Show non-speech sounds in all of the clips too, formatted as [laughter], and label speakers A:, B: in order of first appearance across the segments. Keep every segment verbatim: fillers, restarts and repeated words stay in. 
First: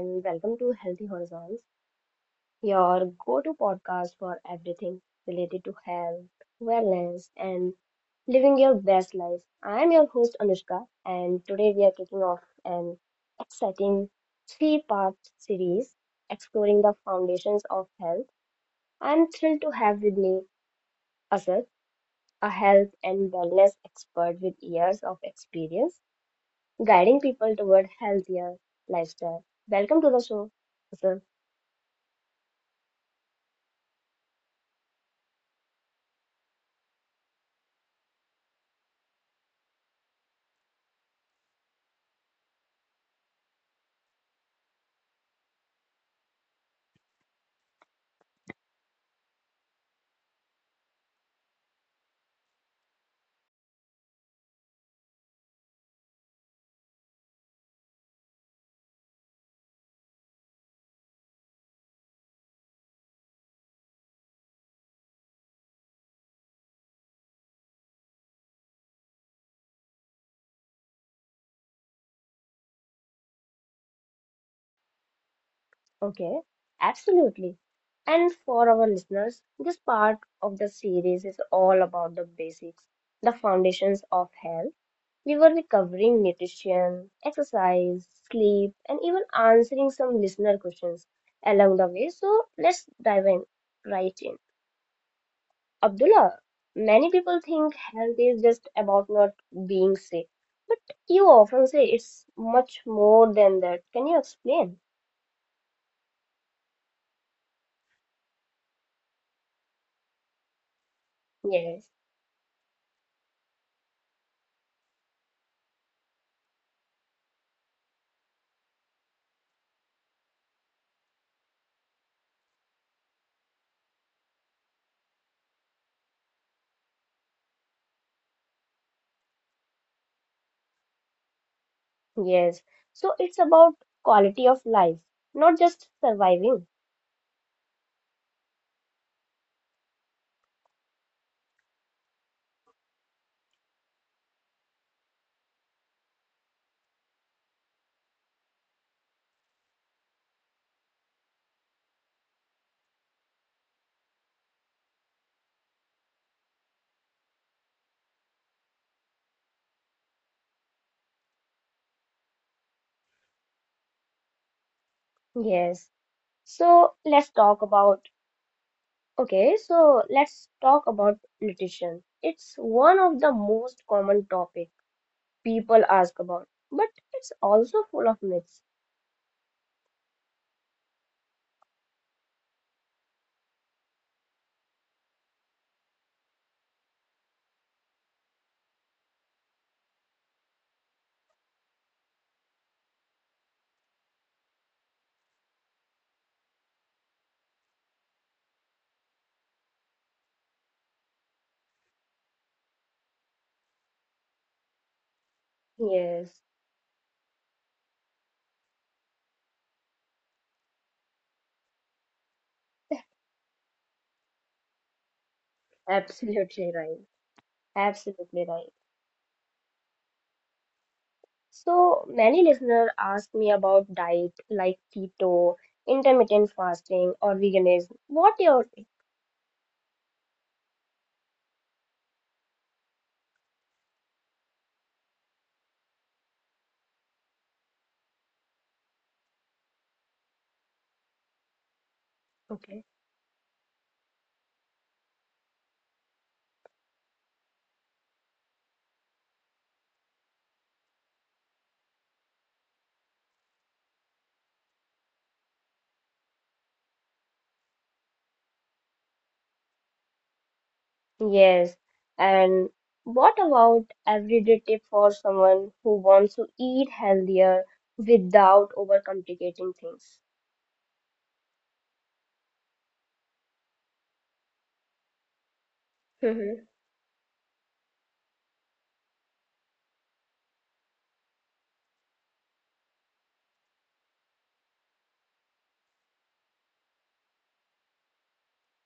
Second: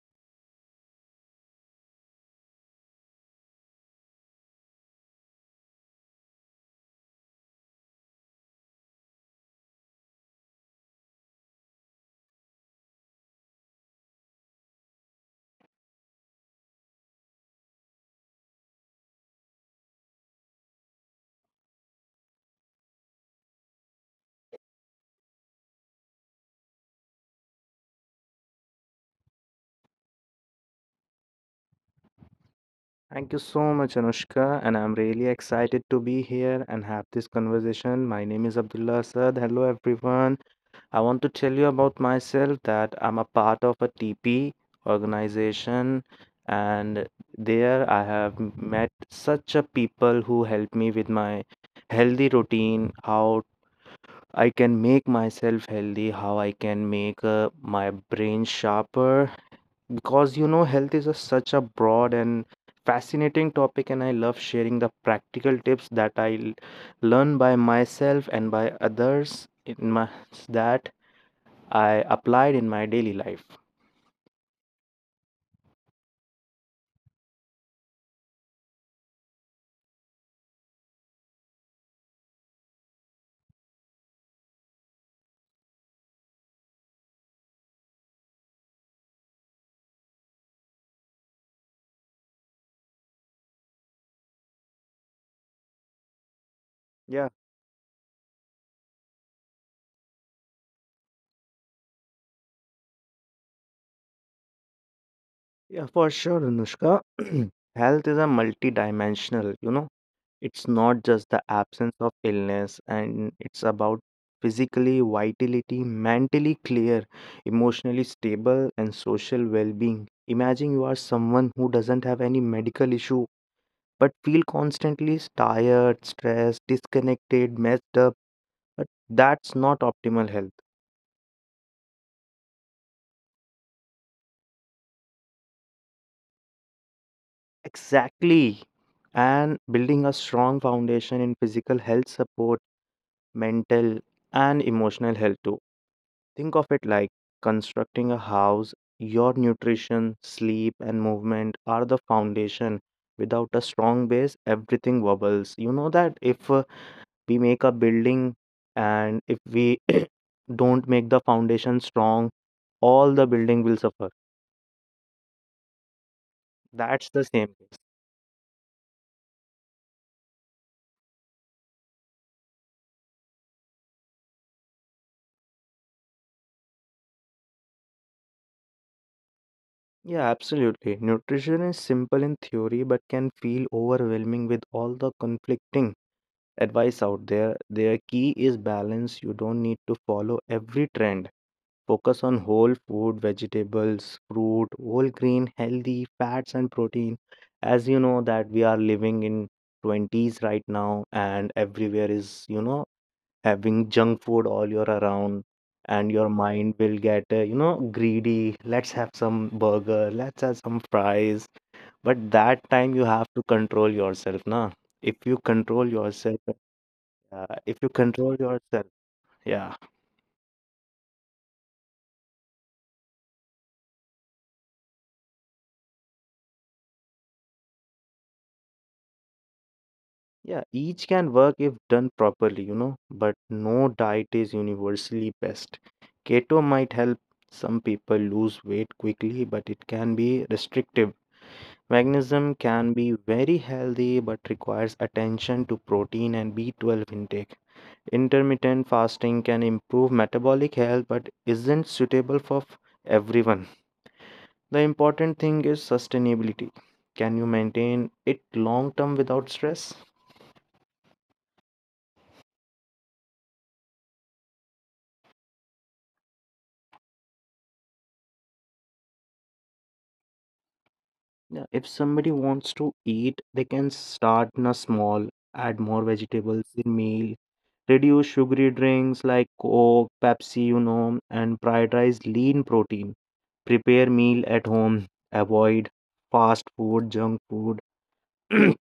A: and welcome to Healthy Horizons, your go to podcast for everything related to health, wellness, and living your best life. I am your host, Anushka, and today we are kicking off an exciting three part series exploring the foundations of health. I'm thrilled to have with me Asad, a health and wellness expert with years of experience guiding people toward healthier lifestyle. Welcome to the show, Asad.
B: Thank you so much, Anushka, and I'm really excited to be here and have this conversation. My name is Abdullah Asad. Hello, everyone. I want to tell you about myself that I'm a part of a T P organization, and there I have m- met such a people who help me with my healthy routine, how I can make myself healthy, how I can make uh, my brain sharper, because you know health is a, such a broad and fascinating topic and i love sharing the practical tips that i l- learn by myself and by others in my that I applied in my daily life.
A: Okay, absolutely. And for our listeners, this part of the series is all about the basics, the foundations of health. We will be covering nutrition, exercise, sleep, and even answering some listener questions along the way. So let's dive in right in. Abdullah, many
B: Yeah.
A: people think health is just about not being sick, but you often say it's much more than that. Can you explain?
B: Yeah, for sure, Anushka. [clears throat] Health is a multidimensional, you know. It's not just the
A: Yes.
B: absence of illness, and it's about physically vitality, mentally clear, emotionally stable, and social well-being. Imagine you are someone who doesn't have any medical issue, but feel constantly tired, stressed, disconnected, messed up. But that's not optimal health.
A: Yes. So it's about quality of life, not just surviving.
B: Exactly. And building a strong foundation in physical health support mental, and emotional health too. Think of it like constructing a house. Your nutrition, sleep, and movement are the foundation. Without a strong base, everything wobbles. You know that if uh, we make a building and if we [coughs] [clears throat] don't make the foundation strong, all the building will suffer.
A: Yes. So
B: That's the
A: let's
B: same
A: talk
B: case.
A: about, okay, so let's talk about nutrition. It's one of the most common topic people ask about, but it's also full of myths.
B: Yeah, absolutely. Nutrition is simple in theory but can feel overwhelming with all the conflicting advice out there. Their key is balance. You don't need to follow every trend. Focus on whole food, vegetables, fruit, whole grain, healthy fats and protein. As you know that we are living in twenties right now and everywhere is, you know, having junk food all year around and your
A: Yes,
B: mind will get, uh, you know, greedy. Let's have some burger, let's have some fries. But that time you have to control yourself, na? If you control yourself
A: absolutely right.
B: uh, if you control
A: Absolutely right.
B: yourself, yeah,
A: So many listeners ask me about diet like keto, intermittent fasting, or veganism. What your
B: yeah, each can work if done properly, you know, but no diet is universally best. Keto might help some people lose weight quickly, but it can be restrictive. Magnesium
A: Okay?
B: can be very healthy, but requires attention to protein and B twelve intake. Intermittent fasting can improve metabolic health, but isn't suitable for f- everyone. The important thing is sustainability. Can you maintain it long term without stress?
A: Yes. And what about everyday tip for someone who wants to eat healthier without overcomplicating things? [laughs]
B: Yeah, if somebody wants to eat, they can start in a small, add more
A: Mhm,
B: vegetables in meal, reduce sugary drinks like Coke, Pepsi, you know, and prioritize lean protein. Prepare meal at home, avoid fast food, junk food. [clears throat]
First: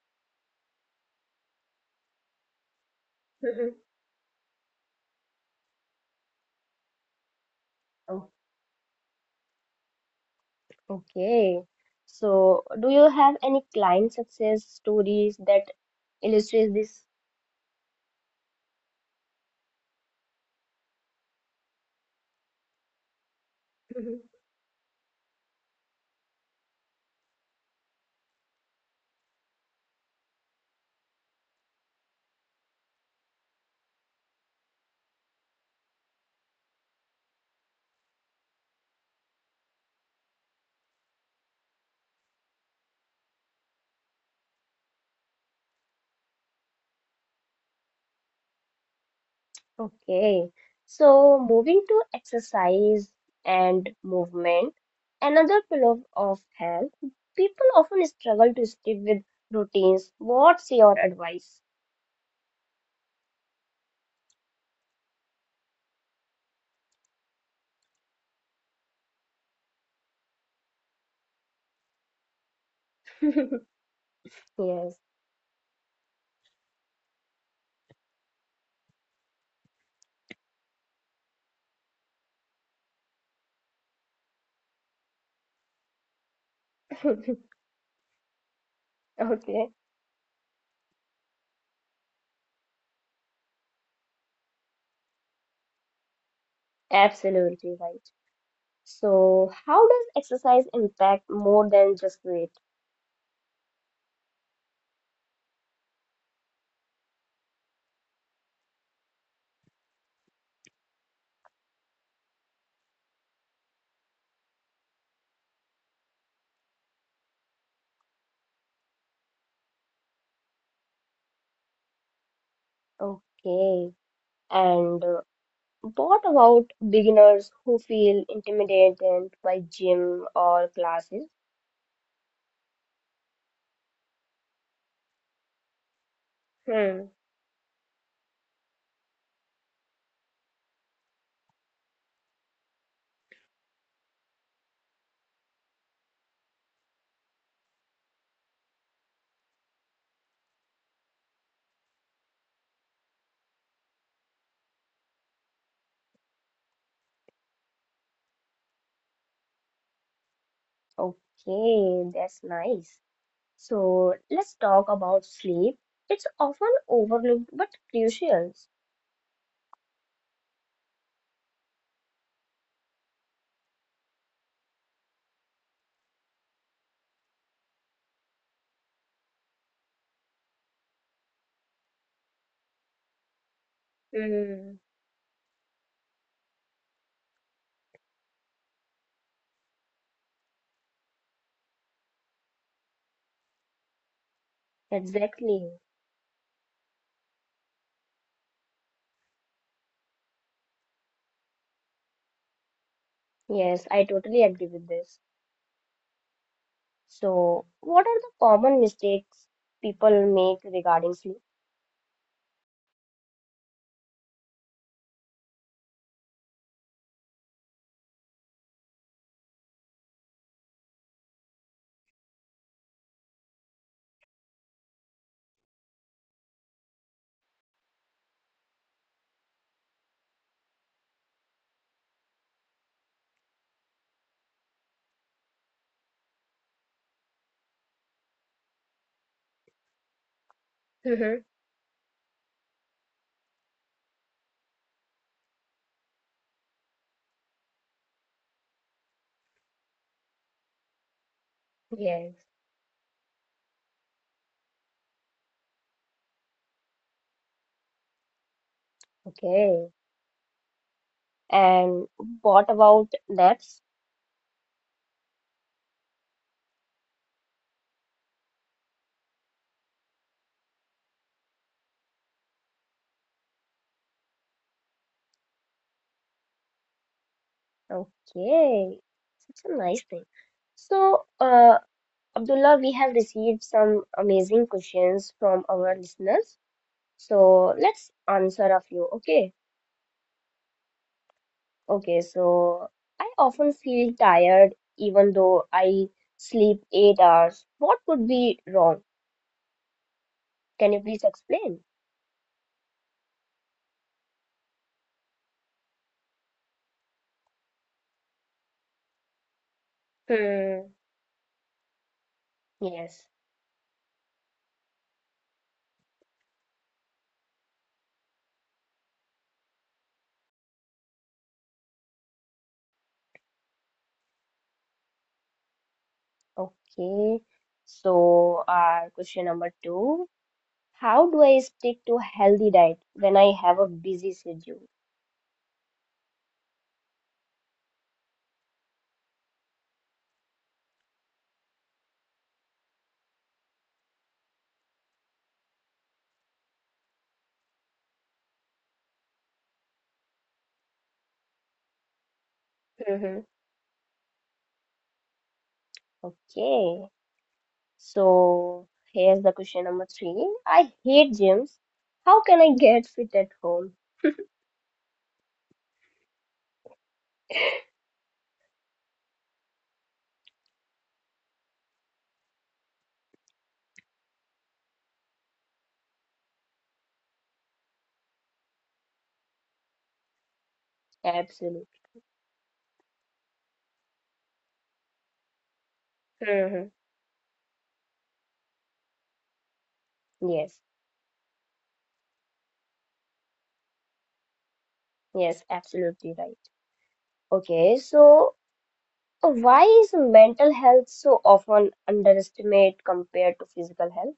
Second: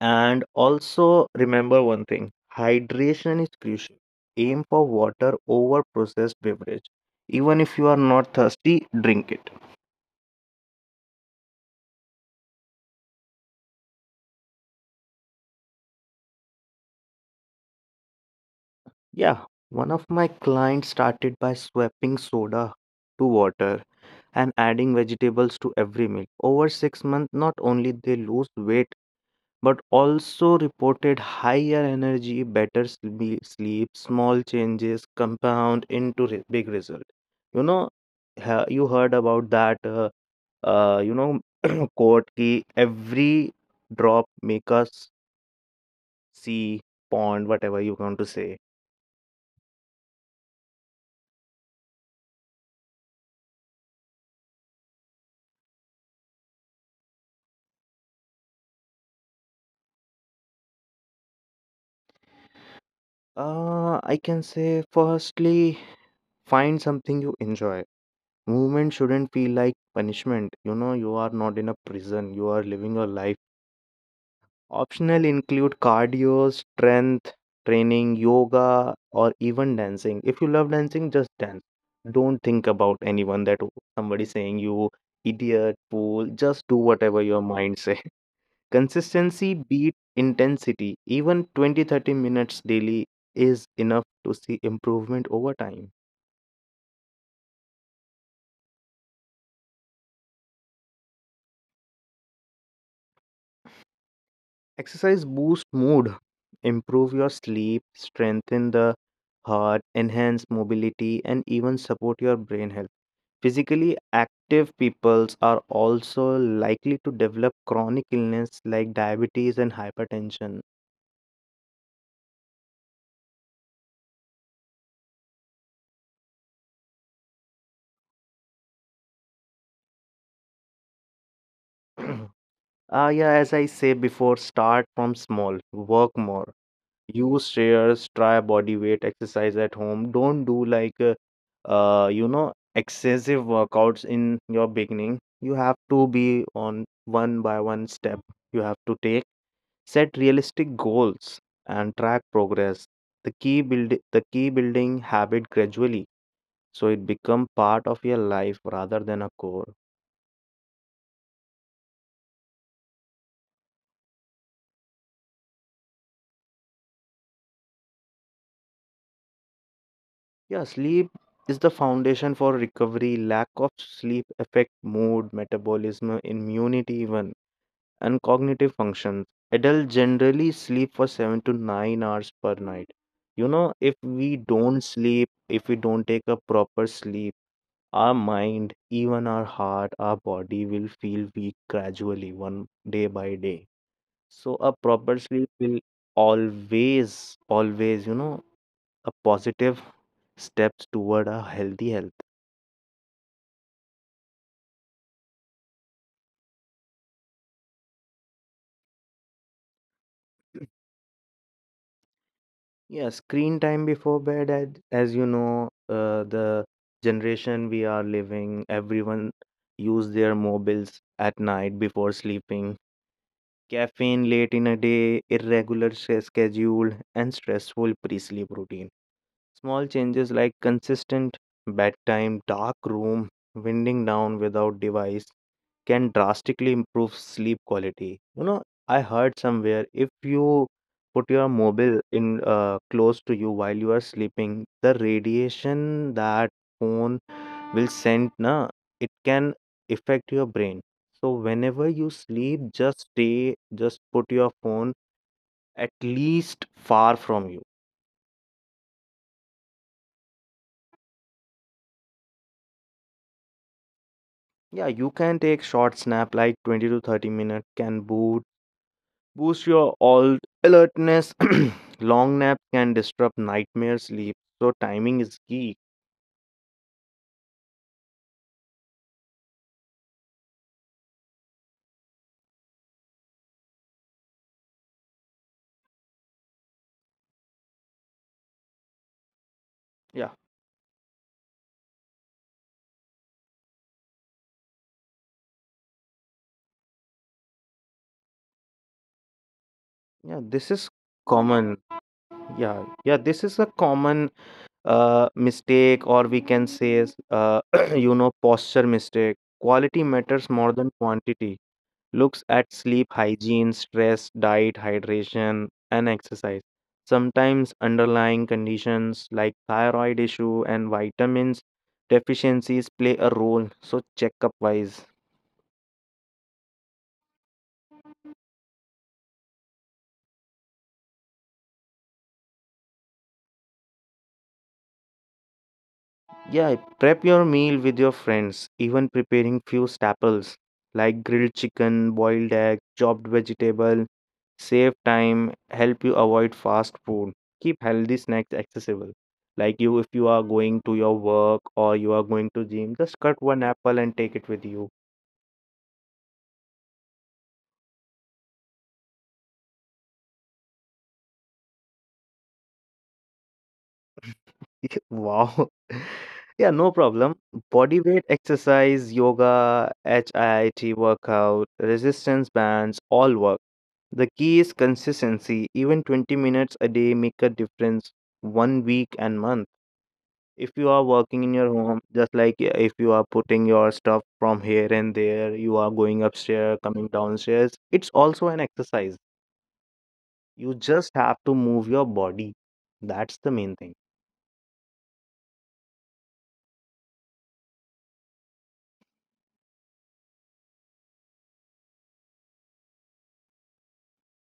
B: And also remember one thing hydration is
A: mhm.
B: crucial. Aim for water over processed beverage. Even if you are
A: Oh,
B: not thirsty, drink it.
A: okay. So, do you have any client success stories that illustrate this?
B: Yeah, one of my clients started by swapping soda to water
A: [laughs] Mhm.
B: and adding vegetables to every meal. Over six months, not only they lose weight but also reported higher energy, better sle- sleep, small changes compound into re- big result. You know, ha- you heard about that, uh, uh, you know, [clears throat] quote ki every drop make us see pond, whatever you want to say.
A: Okay. So, moving to exercise and movement, another pillar of health, people often struggle to stick with routines. What's your advice?
B: Uh, I can say firstly, find something you enjoy. Movement shouldn't feel like punishment. You know, you are not in a prison. You are living your life.
A: [laughs] Yes.
B: Optional include cardio, strength training, yoga, or even dancing. If you love dancing, just dance. Don't think about anyone that w- somebody saying you idiot, fool. Just do whatever your
A: [laughs]
B: mind say. [laughs] Consistency
A: Okay.
B: beat intensity. Even twenty, thirty minutes daily is enough to see improvement over time.
A: Absolutely right. So, how does exercise impact more than just weight?
B: Exercise boosts mood, improve your sleep, strengthen the heart, enhance mobility, and even support your brain health. Physically active peoples are also likely to develop chronic illness like diabetes and hypertension.
A: Okay. And uh, what about beginners who feel intimidated by gym or classes?
B: [clears throat] Ah, yeah, as I say before, start from small, work more,
A: Hmm.
B: use stairs, try body weight exercise at home. Don't do like uh, uh, you know excessive workouts in your beginning. You have to be on one by one step. You have to take set realistic goals and track progress. The key build the key building habit gradually so it become part of your life rather than a core.
A: Okay, that's nice. So, let's talk about sleep. It's often overlooked but crucial.
B: Yeah, sleep is the foundation for recovery. Lack of sleep affect mood, metabolism, immunity even and cognitive functions. Adults generally sleep for seven to nine hours per night. You know, if we don't
A: Hmm.
B: sleep, if we don't take a proper sleep, our mind, even our heart, our body will feel weak gradually, one day by day. So, a proper sleep will
A: Exactly.
B: always, always, you know, a positive steps toward a healthy health.
A: Yes, I totally agree with this. So, what are the common mistakes people make regarding sleep?
B: Yeah, screen time before bed, ad- as you know, uh, the generation we are living, everyone use their mobiles at night before sleeping. Caffeine late in a day, irregular s- schedule, and stressful pre-sleep routine. Small changes like consistent bedtime, dark room, winding down without device can drastically improve sleep quality. You know, I heard somewhere if you put your
A: Mm-hmm.
B: mobile in uh, close to you while you are sleeping, the radiation that phone will send na it can affect your brain. So whenever you sleep,
A: Yes.
B: just stay, just put your phone at least far from you.
A: Okay. And what about naps?
B: Yeah, you can take short snap like twenty to thirty minutes can boot boost your all alertness. [clears throat] Long nap can disrupt nightmare sleep. So timing is key.
A: Okay, such a nice thing. So, uh, Abdullah, we have received some amazing questions from our listeners. So, let's answer a few. Okay.
B: Yeah.
A: Okay. So, I often feel tired even though I sleep eight hours. What could be wrong?
B: Yeah, this is
A: Can you please
B: common.
A: explain?
B: Yeah. Yeah, this is a common uh mistake or we can say is, uh [clears throat] you know posture mistake. Quality matters more than
A: Hmm.
B: quantity. Looks at sleep
A: Yes.
B: hygiene, stress, diet, hydration, and exercise. Sometimes underlying conditions like thyroid issue and vitamins deficiencies play a role, so checkup wise.
A: Okay. So, uh, question number two. How do I stick to healthy diet when I have a busy schedule?
B: Yeah, prep your meal with your friends, even preparing few staples like grilled chicken, boiled egg, chopped vegetable, save time, help you avoid fast food. Keep healthy snacks accessible. Like you if you are going to your work or you are going to gym, just cut
A: Mm-hmm.
B: one apple and take it with you.
A: Okay. So, here's the question number three. I hate gyms. How can I get fit at home?
B: [laughs] Wow. [laughs] Yeah, no problem. Body weight exercise, yoga, HIIT workout, resistance bands, all work. The key is consistency. Even twenty minutes a day make a difference one week and month. If you are working in your
A: Absolutely.
B: home, just like uh, if you are putting your stuff from here and there, you are going upstairs,
A: Mm-hmm.
B: coming downstairs, it's also an exercise. You
A: Yes.
B: just have to move your body. That's the main thing.
A: Yes, absolutely right. Okay. So, uh, why is mental health so often underestimated compared to physical health?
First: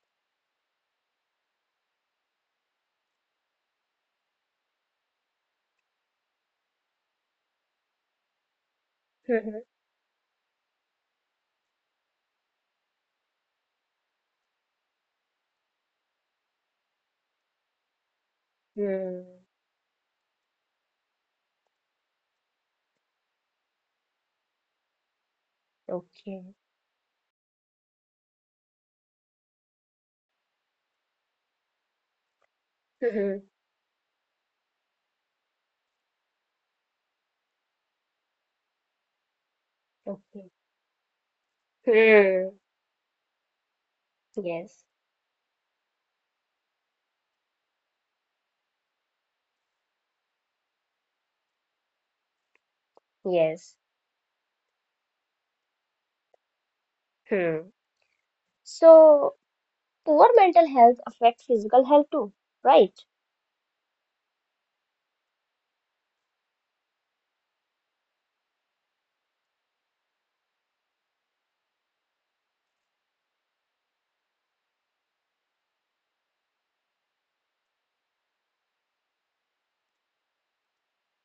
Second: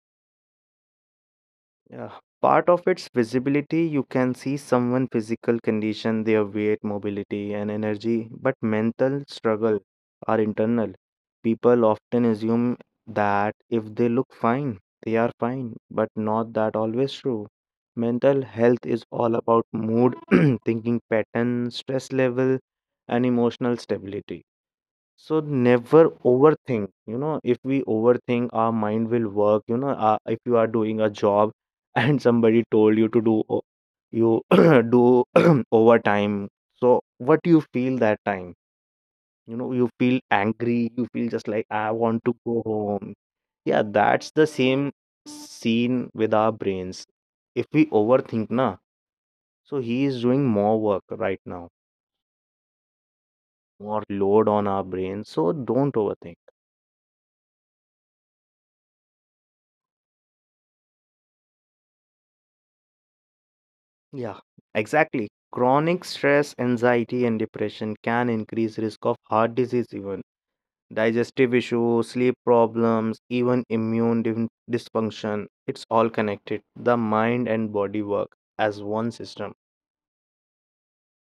B: Yeah, part of its visibility, you can see someone' physical condition, their weight, mobility, and energy, but mental
A: Mm-hmm.
B: struggle are internal. People often assume that if they look fine, they are fine, but not that always true. Mental health is all
A: Hmm.
B: about mood, [clears throat] thinking pattern, stress level, and emotional stability. So never
A: Okay.
B: overthink. You know, if we overthink, our mind will work. You know, uh, if you are doing a job [laughs] and somebody told you to
A: Mhm.
B: do o- you [clears throat] do [clears throat] overtime, so what you feel that time? You know, you feel
A: Okay.
B: angry. You feel just like I want to
A: Hmm.
B: go home. Yeah, that's the
A: Yes.
B: same scene with our brains. If we overthink, na, so he is doing more work right now,
A: Yes.
B: more load on our brain. So don't overthink.
A: Hmm. So, poor mental health affects physical health too, right?
B: Yeah, exactly. Chronic stress, anxiety, and depression can increase risk of heart disease, even digestive issues, sleep problems, even immune dif- dysfunction. It's all connected. The mind and body work as one system.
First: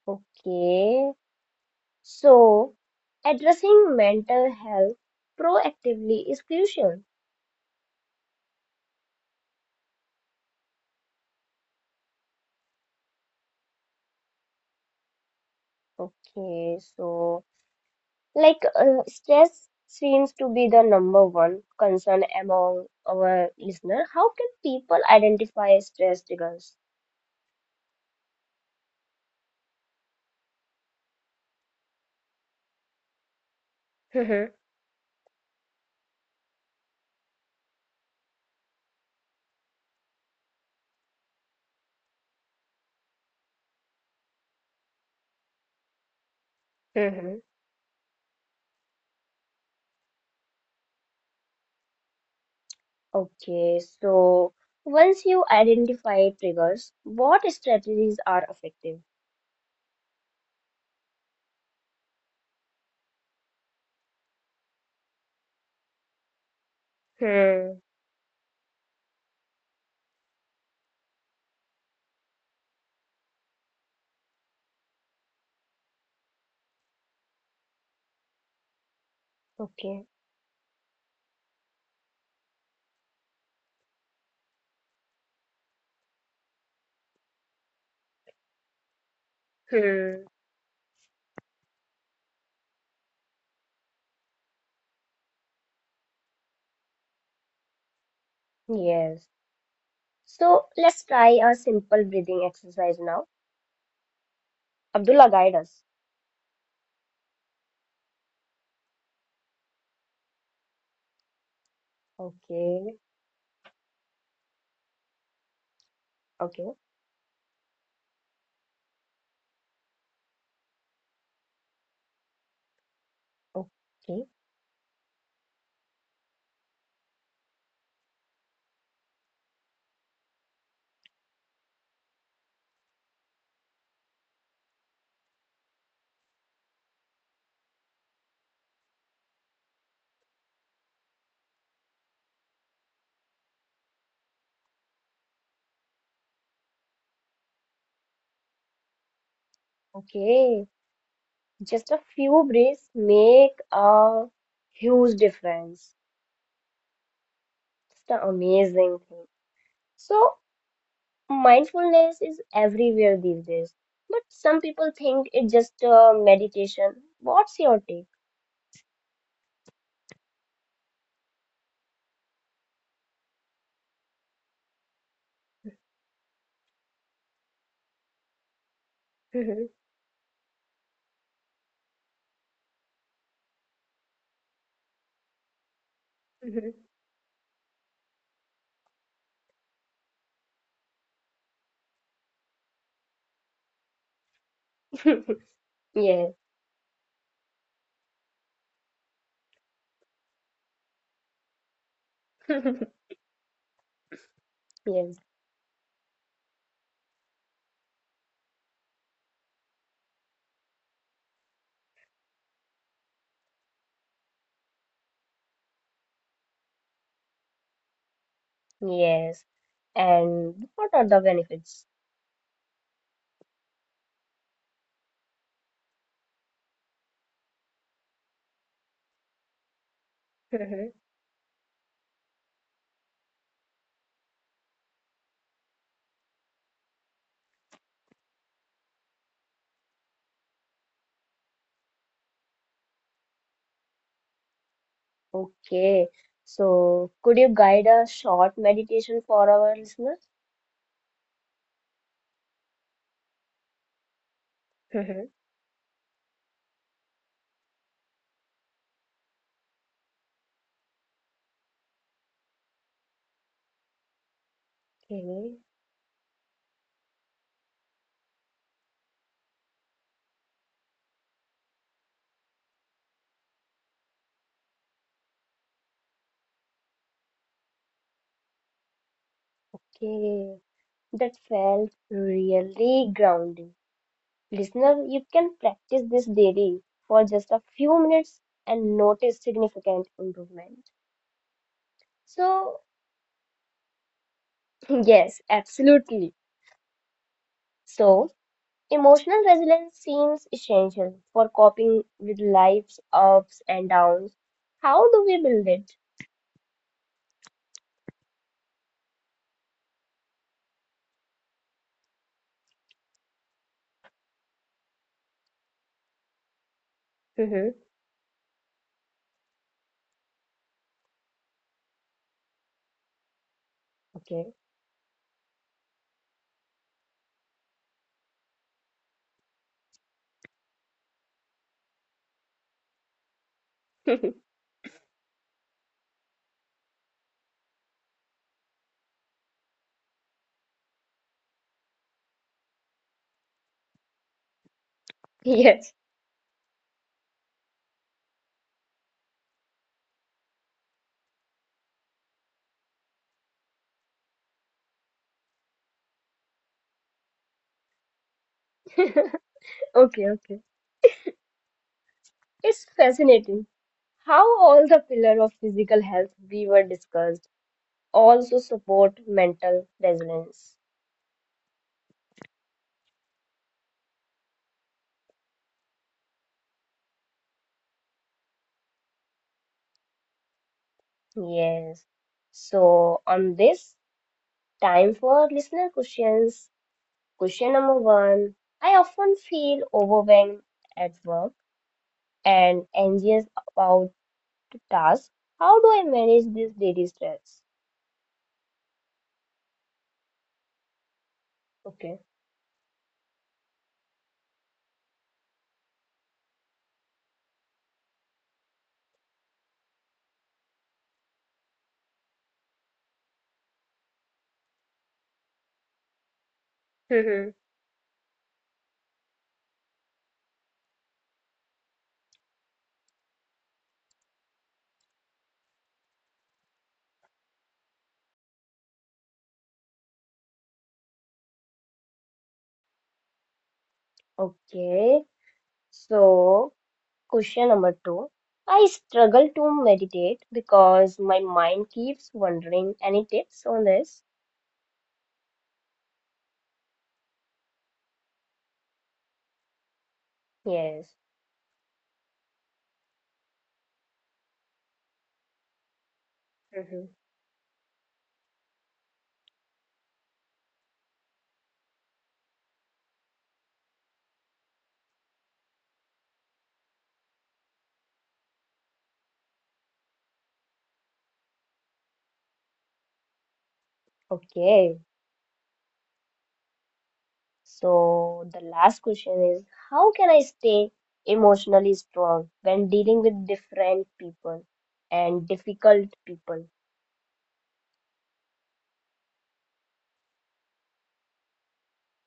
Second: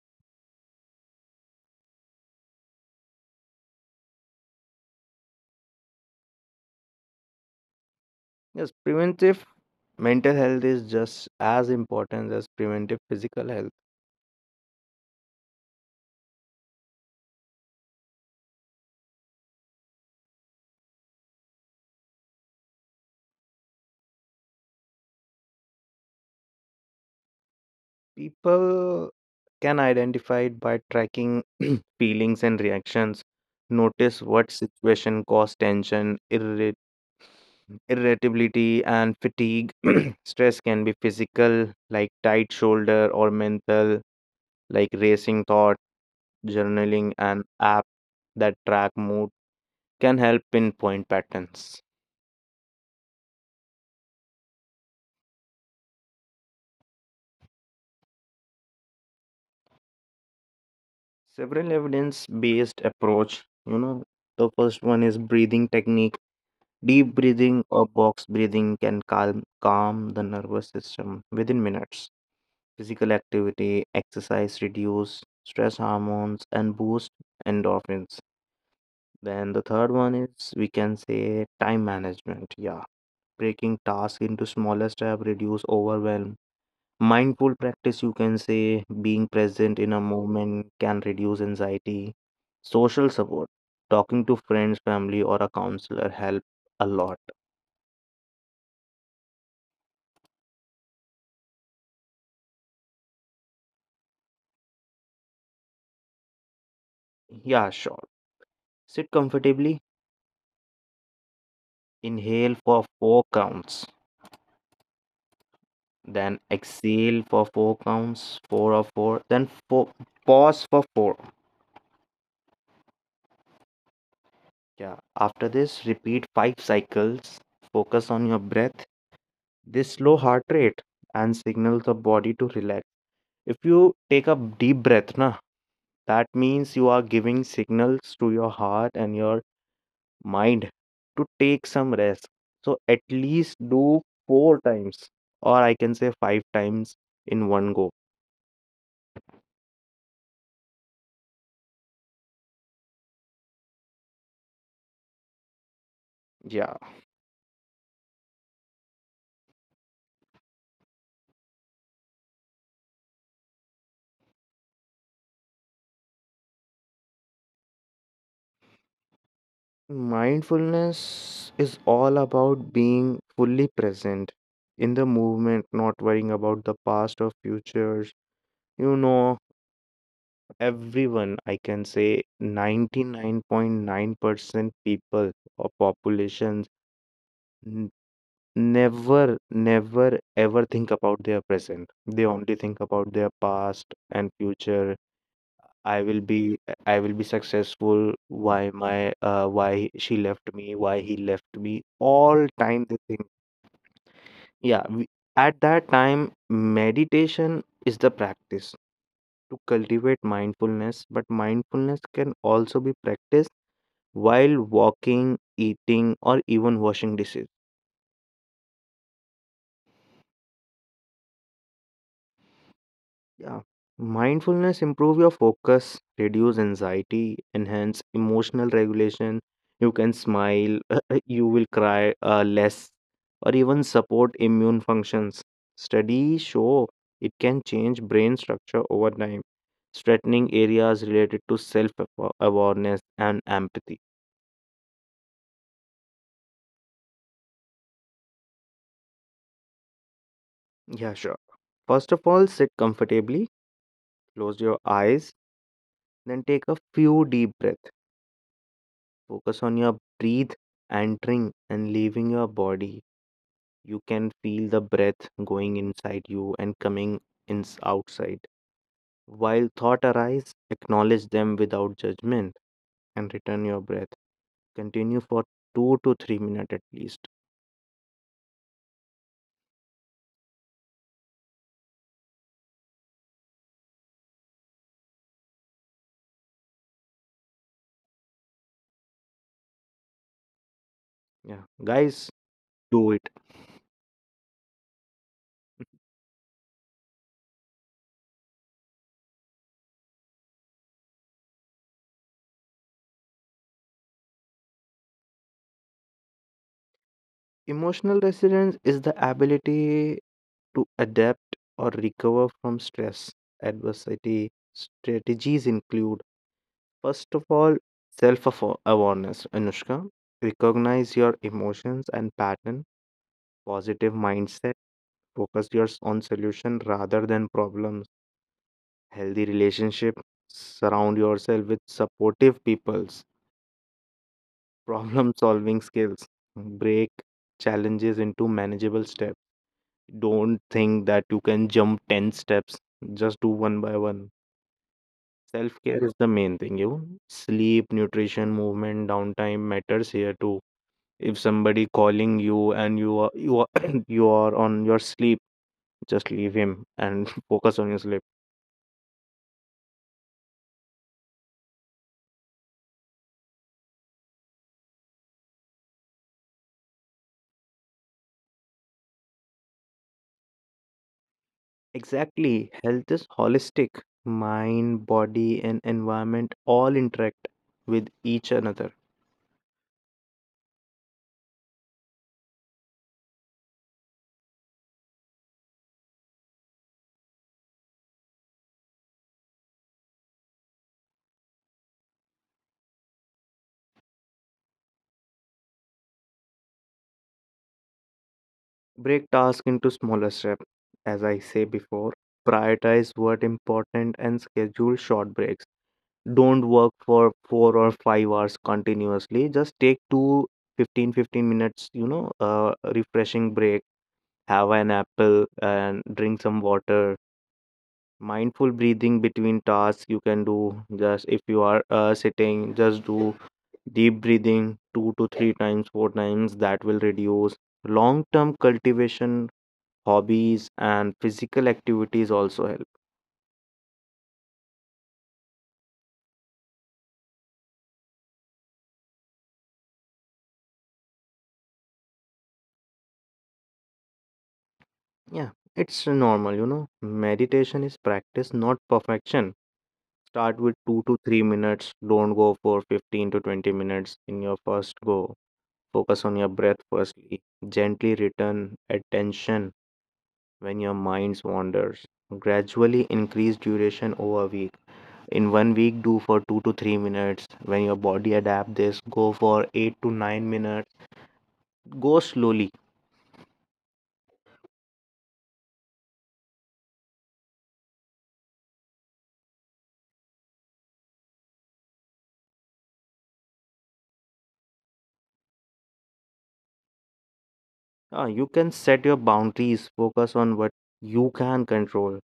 A: Okay. So, addressing mental health proactively is crucial.
B: Yes, preventive mental health is just as important as preventive physical health.
A: Okay. So, like uh, stress seems to be the number one concern among our listener. How can people identify stress triggers?
B: People can identify it by tracking [clears throat] feelings and reactions. Notice what situation caused tension, irritation irritability and fatigue. [clears throat] Stress can be physical, like tight shoulder, or mental, like racing thought. Journaling and
A: [laughs]
B: app that track mood can help pinpoint patterns.
A: Okay, so once you identify triggers, what strategies are effective?
B: Several evidence based approach. You know, the first one is breathing technique. Deep breathing
A: Hmm.
B: or box breathing can calm calm the nervous system within minutes. Physical activity, exercise reduce stress hormones and boost endorphins. Then the third
A: Okay,
B: one is we can say time management. Yeah, breaking tasks into smaller steps, reduce overwhelm. Mindful practice, you can say, being present in a
A: hmm,
B: moment can reduce anxiety. Social support, talking to friends, family, or a counselor help a lot.
A: yes. So let's try a simple breathing exercise now. Abdullah, guide us.
B: Yeah, sure. Sit comfortably, inhale for
A: Okay,
B: four counts, then
A: okay,
B: exhale for four counts, four or four, then four, pause for four.
A: okay,
B: Yeah. After this, repeat five cycles. Focus on your breath. This slow heart rate and signal the body to relax. If you take a deep breath, na, that means you are giving signals to your heart and your mind to take some rest. So at least do four times, or I can say five times in one go.
A: okay. Just a few breaths make a huge difference.
B: Yeah.
A: It's an amazing thing. So Mindfulness is everywhere these days, but some people think it's just uh, meditation. What's your take?
B: Mindfulness is all about being fully present in the movement, not worrying about the past or futures. You know,
A: [laughs]
B: everyone, I can say ninety-nine point nine percent people or populations n- never, never ever think about their present. They only think about their past and future. I will
A: Yes,
B: be I will be successful. Why my uh, why she left me? Why he left me? All time they
A: [laughs]
B: think. Yeah, we,
A: yes,
B: at that time, meditation is the practice to cultivate mindfulness. But mindfulness can also be practiced while walking, eating, or even washing dishes.
A: yes. And what are the benefits? [laughs]
B: Yeah. Mindfulness improve your focus, reduce anxiety, enhance emotional regulation. You can smile,
A: Mhm.
B: [laughs] you will cry uh, less, or even support immune functions. Studies show it can change brain structure over time, strengthening areas related to self awareness and empathy.
A: Okay, so could you guide a short meditation for our listeners?
B: Yeah, sure. First of all, sit comfortably, close your
A: [laughs] Mhm.
B: eyes, then take a few deep breaths. Focus on your breathe entering and leaving your body. You can feel the breath
A: Okay,
B: going inside you and coming in outside. While thought arise, acknowledge them without judgment and return your breath. Continue for two to three minutes at least.
A: okay. That felt really grounding. Listener, you can practice this daily for just a few minutes and notice significant improvement.
B: Yeah, guys,
A: So,
B: do it.
A: [laughs] yes, absolutely. So, emotional resilience seems essential for coping with life's ups and downs. How do we build it?
B: Emotional resilience is the ability to adapt or recover from stress. Adversity strategies include, first of
A: Hmm.
B: all, self awareness, Anushka. Recognize your emotions and pattern, positive
A: Okay.
B: mindset, focus yours on solution rather than problems, healthy relationship, surround yourself with supportive peoples,
A: [laughs]
B: problem solving skills. Break challenges into manageable steps. Don't think that you can jump ten steps, just do one by one. Self
A: Yes.
B: care is the main thing, you Sleep, nutrition, movement, downtime matters here too. If somebody calling you and you are you are [clears throat] you are on your sleep, just leave him and [laughs] focus on your sleep.
A: [laughs] Okay, okay. It's fascinating how all the pillar of physical health we were discussed also support mental resilience.
B: Exactly. Health is holistic. Mind, body, and environment all interact with each another.
A: Yes. So on this time for listener questions, question number one. I often feel overwhelmed at work and anxious about the task. How do I manage this daily stress?
B: Break tasks into smaller steps. As I say before,
A: Okay.
B: prioritize what important and schedule short breaks. Don't work for four or five hours continuously. Just take two fifteen fifteen minutes, you know, uh, refreshing break, have an apple and drink some water.
A: Hmm.
B: Mindful breathing between tasks you can do just if you are uh, sitting, just do deep breathing two to three times, four times. That will reduce long term cultivation hobbies and physical activities also help.
A: Okay. So question number two. I struggle to meditate because my mind keeps wandering. Any tips on this?
B: Yeah, it's normal, you know, meditation is practice not perfection. Start with two
A: Yes.
B: to three minutes, don't go for fifteen to twenty minutes in your first go. Focus on your breath
A: Hmm.
B: firstly, gently return attention when your mind wanders, gradually increase duration over a week. In one week do for two to three minutes. When your body adapt this, go for eight to nine minutes. Go slowly.
A: Okay. So, the last question is how can I stay emotionally strong when dealing with different people and difficult people?
B: Uh, you can set your boundaries, focus on what you can control.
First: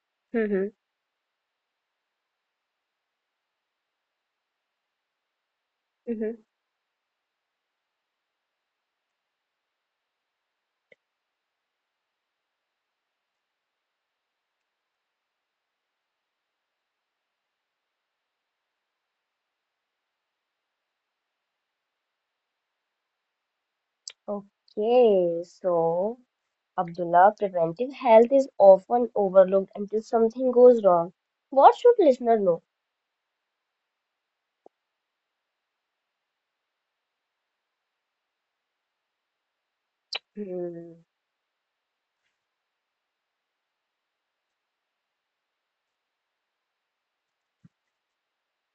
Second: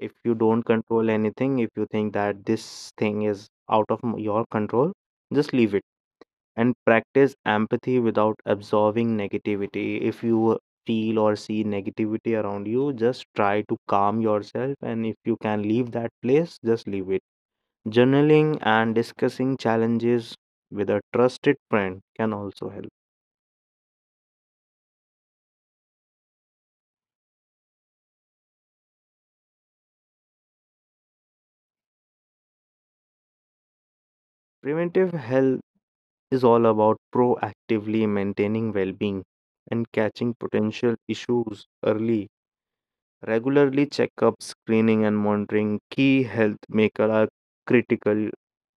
B: If you don't
A: Mm-hmm.
B: control anything, if you think that this thing is out of m- your control, just leave it
A: Mm-hmm.
B: and practice empathy without absorbing negativity. If you feel or see negativity around you, just try to calm yourself. And if you can leave that place, just leave it. Journaling and discussing challenges with a trusted friend can also help.
A: Okay, so Abdullah, preventive health is often overlooked until something goes wrong. What should listener know?
B: Preventive health is all about proactively maintaining well being and catching potential
A: Hmm.
B: issues early. Regularly checkups, screening, and monitoring key health maker are critical.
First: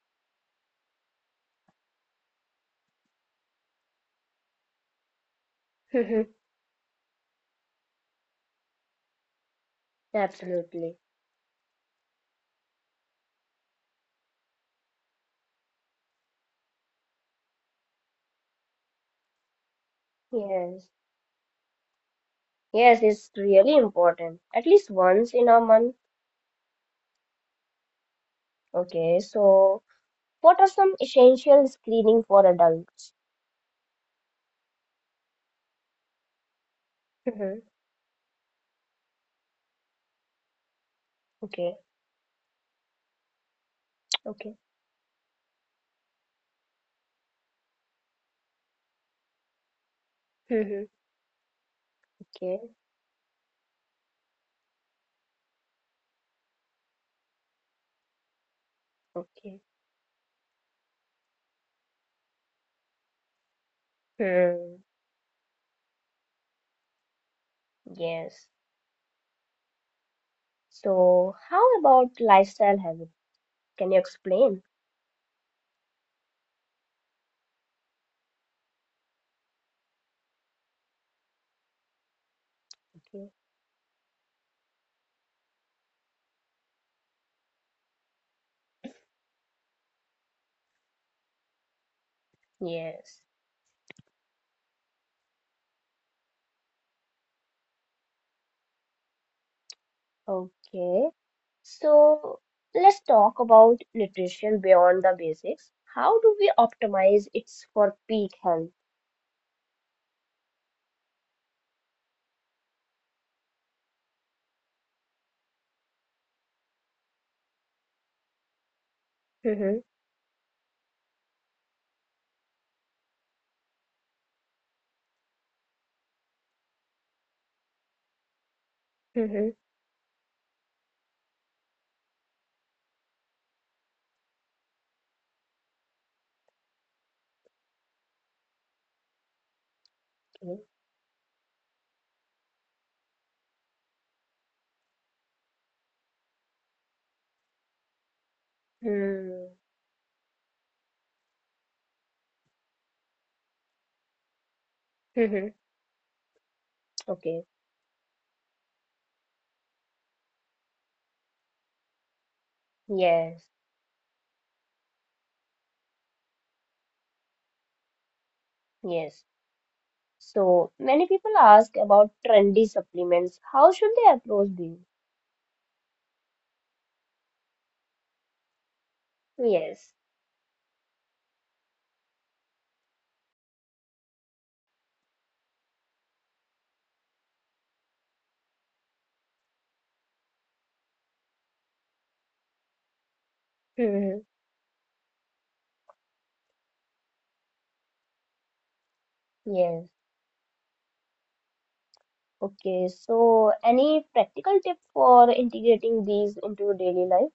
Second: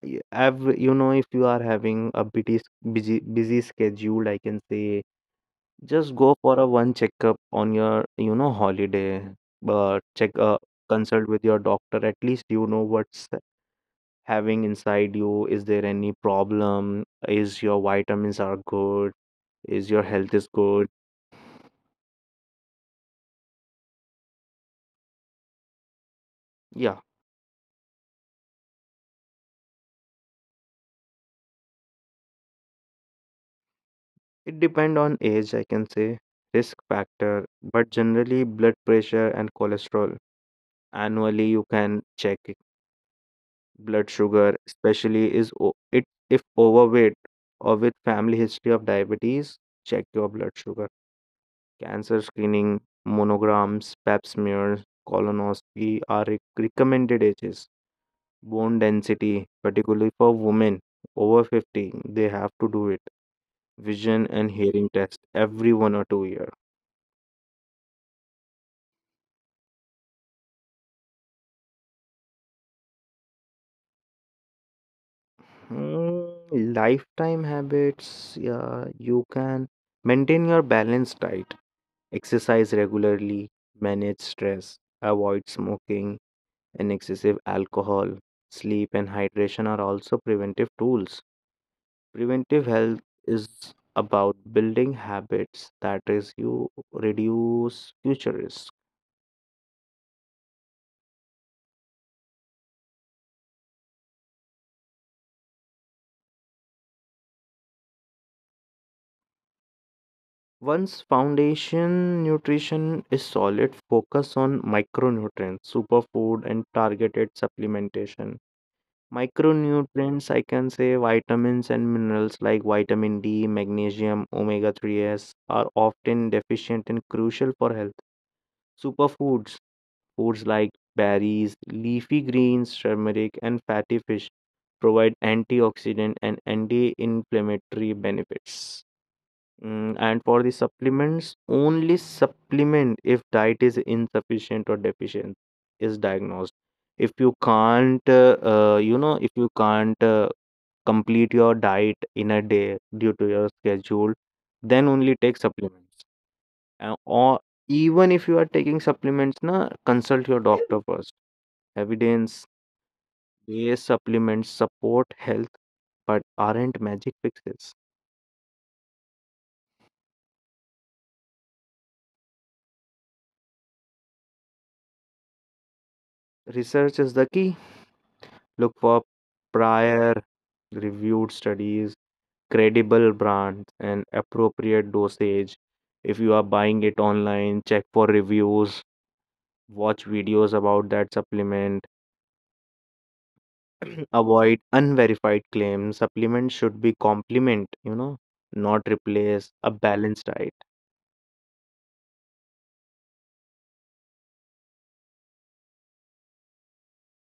B: Y- Have, you know, if you are having a busy, s- busy, busy schedule, I can say just
A: Mm-hmm.
B: go for a one checkup on your, you know, holiday. But check, uh,
A: Absolutely.
B: consult with your doctor. At least you know what's having inside you. Is there any problem? Is your vitamins are good? Is your health is
A: Yes.
B: good?
A: Yes, it's really important. At least once in a month.
B: Yeah,
A: Okay, so what are some essential screening for adults?
B: it depend on age, I can say risk factor,
A: Mm-hmm.
B: but generally blood pressure and cholesterol annually you
A: Okay.
B: can check it. Blood
A: Okay.
B: sugar especially is o- it if overweight or with family history of diabetes, check your blood
A: Mm-hmm.
B: sugar. Cancer
A: Okay.
B: screening, monograms, pap smears, colonoscopy are rec- recommended ages. Bone density,
A: Okay.
B: particularly for women over fifty, they have to do it. Vision and
A: Hmm.
B: hearing test every one or two year.
A: Yes. So, how about lifestyle habit? Can you explain?
B: Hmm, lifetime habits, yeah, you can maintain your balanced diet, exercise
A: Okay.
B: regularly, manage stress, avoid smoking and excessive alcohol. Sleep and hydration are also preventive tools. Preventive health
A: Yes.
B: is about building habits that is you reduce future risk.
A: Okay. So, let's talk about nutrition beyond the basics. How do we optimize it for peak health?
B: Once foundation nutrition is solid, focus on micronutrients, superfood, and targeted supplementation.
A: Mm-hmm.
B: Micronutrients, I can say vitamins and minerals like vitamin D, magnesium, omega threes are often deficient and crucial for health.
A: Mm-hmm.
B: Superfoods, foods like berries, leafy greens, turmeric, and fatty fish provide antioxidant and anti-inflammatory benefits. Mm, and for the
A: Okay.
B: supplements, only supplement if diet is insufficient or deficient is diagnosed. If you can't, uh, uh, you know, if you
A: Hmm.
B: can't uh, complete your diet in a day due to your schedule, then only take
A: Mm-hmm.
B: supplements. Uh, or
A: Okay.
B: even if you are taking supplements, na consult your doctor first. Evidence
A: Yes.
B: based supplements support health but aren't magic fixes.
A: Yes. So, many people ask about trendy supplements. How should they approach these?
B: Research is the key. Look for
A: Yes.
B: prior reviewed studies, credible brands, and appropriate dosage. If you are buying it online, check for reviews, watch videos about that supplement, [clears throat]
A: Hmm,
B: avoid unverified claims. Supplements should be complement, you know, not replace a
A: yes.
B: balanced diet.
A: Okay. So, any practical tip for integrating these into daily life?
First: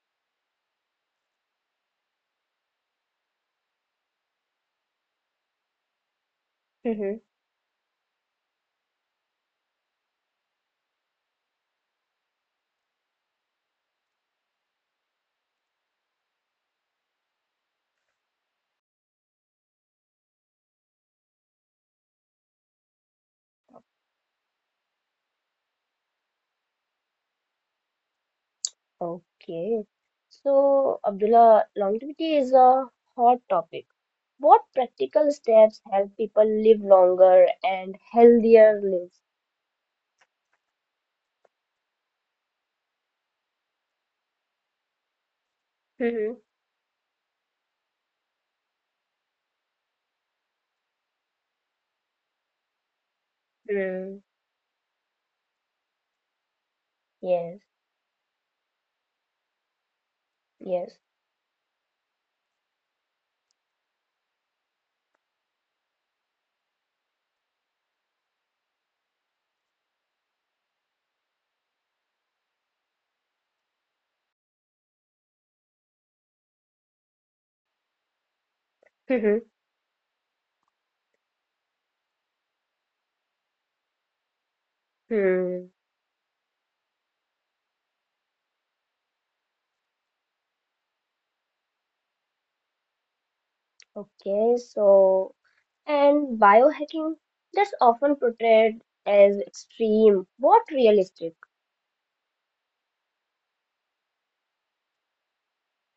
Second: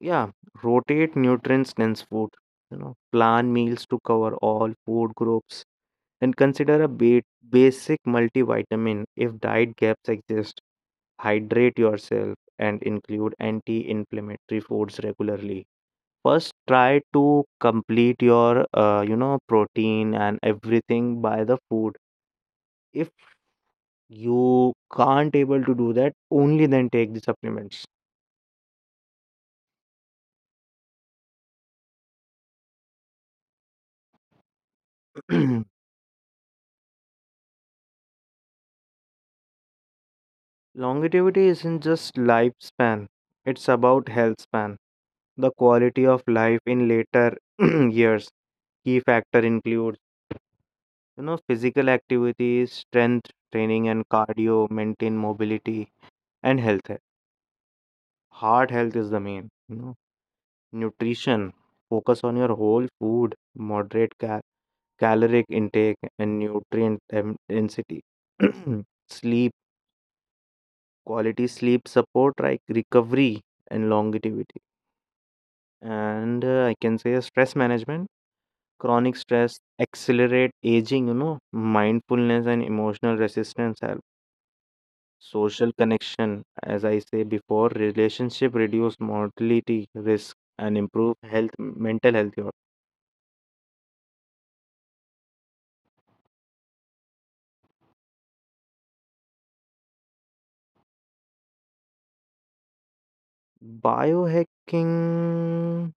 B: Yeah, rotate nutrient-dense food. You know, plan meals to cover all food groups and consider a
A: Mhm.
B: ba- basic multivitamin if diet gaps exist. Hydrate yourself and include anti-inflammatory foods regularly. First, try to complete your, uh, you know, protein and everything by the food. If you can't able to do that, only then take the supplements.
A: Okay. So, Abdullah, longevity is a hot topic. What practical
B: [clears throat]
A: steps help people live longer and healthier lives?
B: Longevity isn't just lifespan, it's about health span, the quality of
A: Mhm.
B: life in later [clears throat] years. Key factor includes, you know, physical activities, strength training and
A: Hmm.
B: cardio, maintain mobility and health.
A: Yes.
B: Heart health is the main, you know.
A: Yes.
B: Nutrition, focus on your whole food, moderate cal- caloric intake and nutrient em- density. [clears throat] Sleep, quality sleep support, like recovery and longevity. And uh, I can say stress management, chronic
A: Mhm.
B: stress accelerate aging, you know, mindfulness and emotional resistance help. Social
A: Hmm.
B: connection, as I say before, relationship reduce mortality risk and improve health, mental health. your-
A: Okay. So, and biohacking that's often portrayed as extreme. What realistic?
B: Biohacking,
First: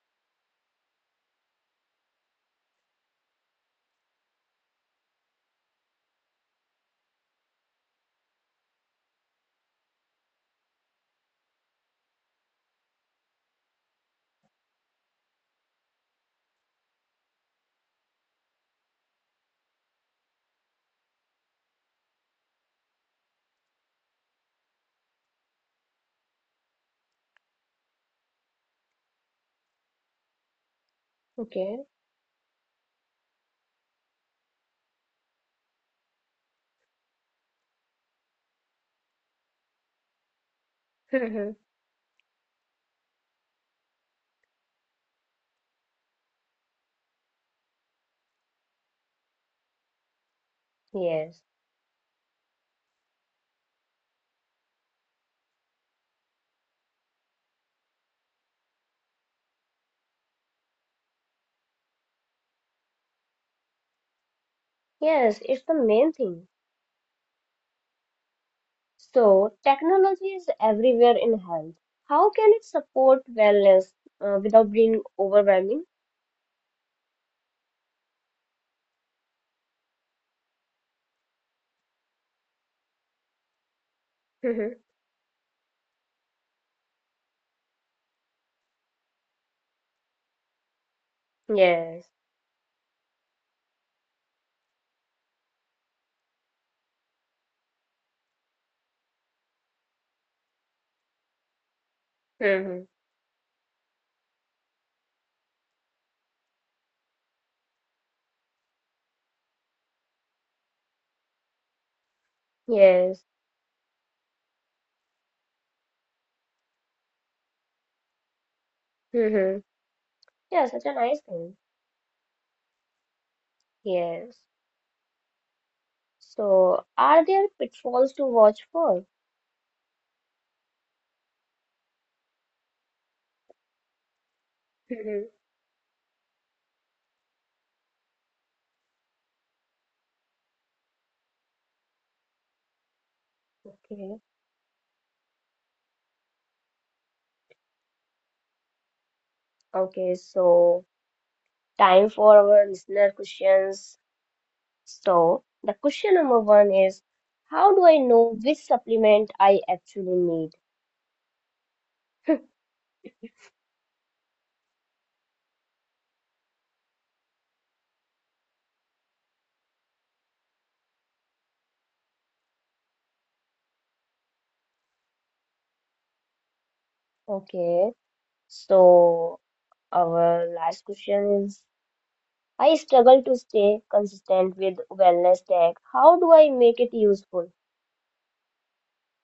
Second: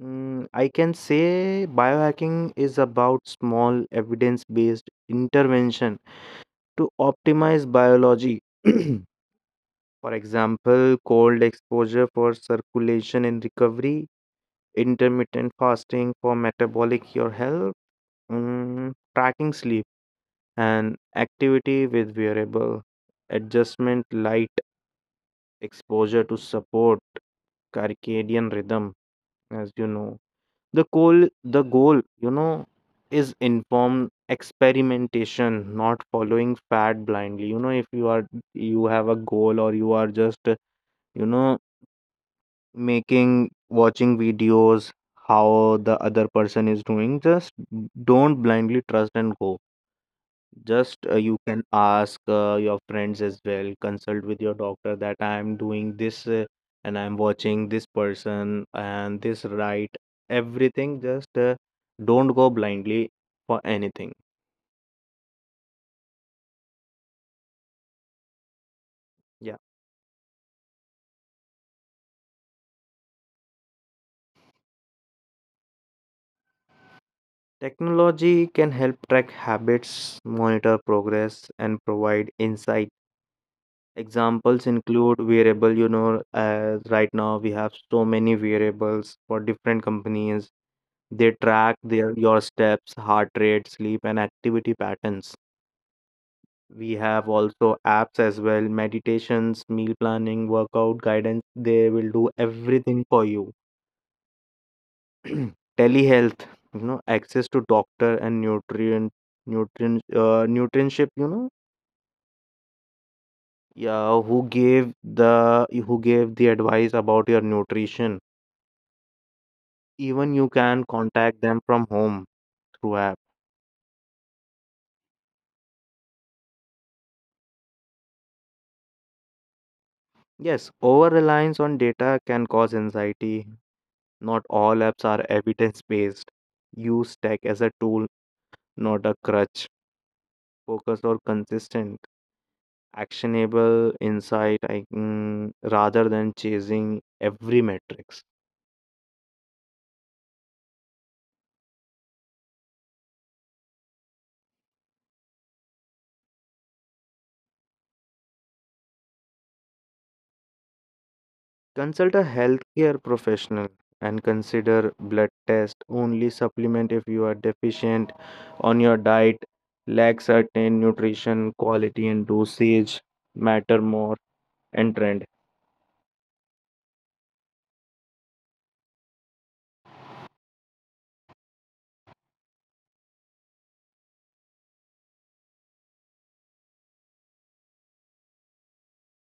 B: mm, I can say biohacking is about small evidence-based intervention to optimize biology. [clears throat] For example, cold exposure for circulation and recovery, intermittent fasting for metabolic your health, mm, tracking sleep and activity with wearable, adjustment light exposure to support circadian rhythm, as you know. The goal the
A: Okay.
B: goal, you know, is informed experimentation, not following fad blindly. You know, if you are, you have a goal, or you are just, you know
A: [laughs]
B: making, watching videos how the other person is doing. Just don't blindly trust and go. Just uh, you
A: Yes,
B: can ask uh, your friends as well, consult with your doctor that I am doing this uh, and I am watching this person and this right, everything. Just uh, don't go blindly for anything.
A: yes, it's the main thing.
B: Yeah,
A: So, technology is everywhere in health. How can it support wellness uh, without being overwhelming?
B: technology can help track habits, monitor progress, and provide insight.
A: [laughs]
B: Examples
A: Hmm.
B: include variable, you know, as right now we have so many variables for different companies. They track
A: Yes.
B: their your steps, heart rate, sleep, and activity patterns. We have also apps as well, meditations, meal planning, workout guidance. They will do
A: Hmm.
B: everything for you. [clears throat] Telehealth, you know, access to doctor and nutrient nutrient uh, nutritionship, you know,
A: Yes.
B: yeah, who gave the who gave the advice about your nutrition.
A: Hmm.
B: Even you
A: Yeah, such
B: can
A: a nice
B: contact
A: thing.
B: them from home through app.
A: Yes. So, are there pitfalls to watch for?
B: Yes, over reliance on data can cause anxiety. Not all
A: [laughs]
B: apps are
A: Hmm.
B: evidence based. Use tech as a tool, not a crutch. Focused or consistent actionable
A: Okay.
B: insight I, mm, rather than chasing every metrics.
A: Okay, so time for our listener questions. So, the question number one is, how do I know which supplement I actually need?
B: Consult a healthcare professional and consider blood test, only supplement if you are deficient on your diet, lack certain nutrition, quality, and dosage matter more and trend.
A: Okay, so our last question is, I struggle to stay consistent with wellness tech. How do I make it useful?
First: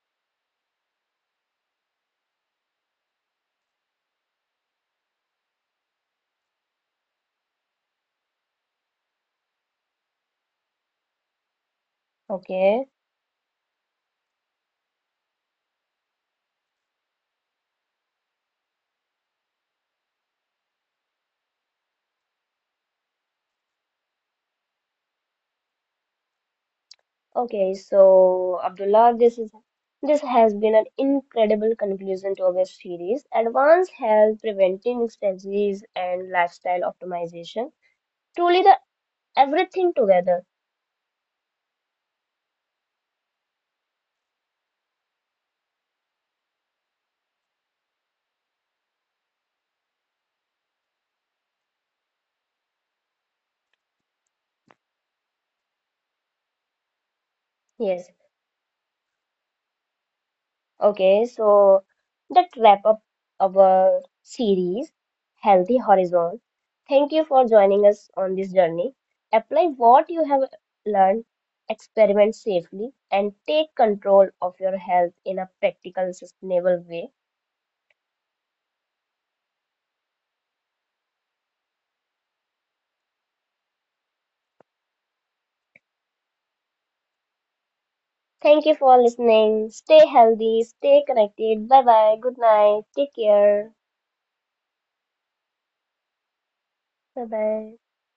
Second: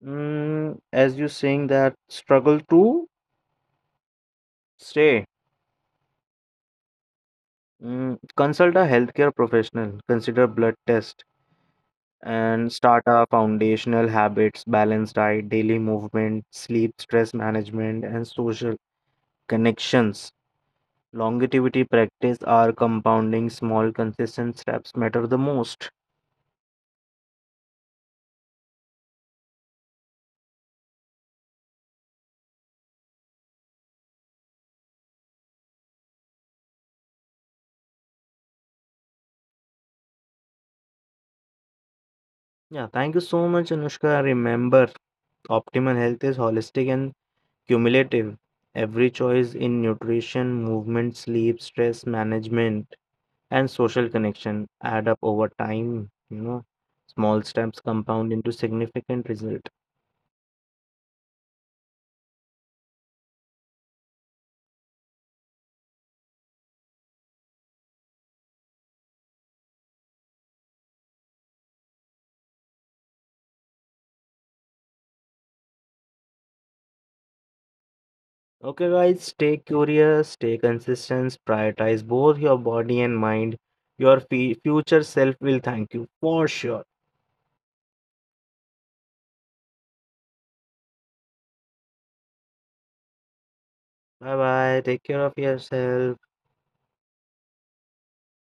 B: Mm, as you saying that struggle to stay, mm, consult a healthcare professional, consider blood test, and
A: Okay,
B: start a foundational habits, balanced diet, daily movement, sleep, stress management, and social connections. Longevity practice are compounding small consistent steps matter the most.
A: okay, so Abdullah, this is this has been an incredible conclusion to our series, Advanced Health, Preventing Disease and Lifestyle Optimization. Truly the everything together.
B: Yeah, thank you so much, Anushka. Remember, optimal health is holistic and cumulative. Every choice in nutrition, movement, sleep, stress management, and social connection add up over time. You know, small steps
A: Yes.
B: compound into significant result.
A: Okay, so that wrap up our series, Healthy Horizon. Thank you for joining us on this journey. Apply what you have learned, experiment safely, and take control of your health in a practical, sustainable way.
B: Okay, guys, stay curious, stay consistent, prioritize both your body and mind. Your fe future self will thank you for sure.
A: Thank you for listening. Stay healthy, stay connected. Bye bye. Good night. Take care.
B: Bye bye. Take care of yourself.
A: Bye bye.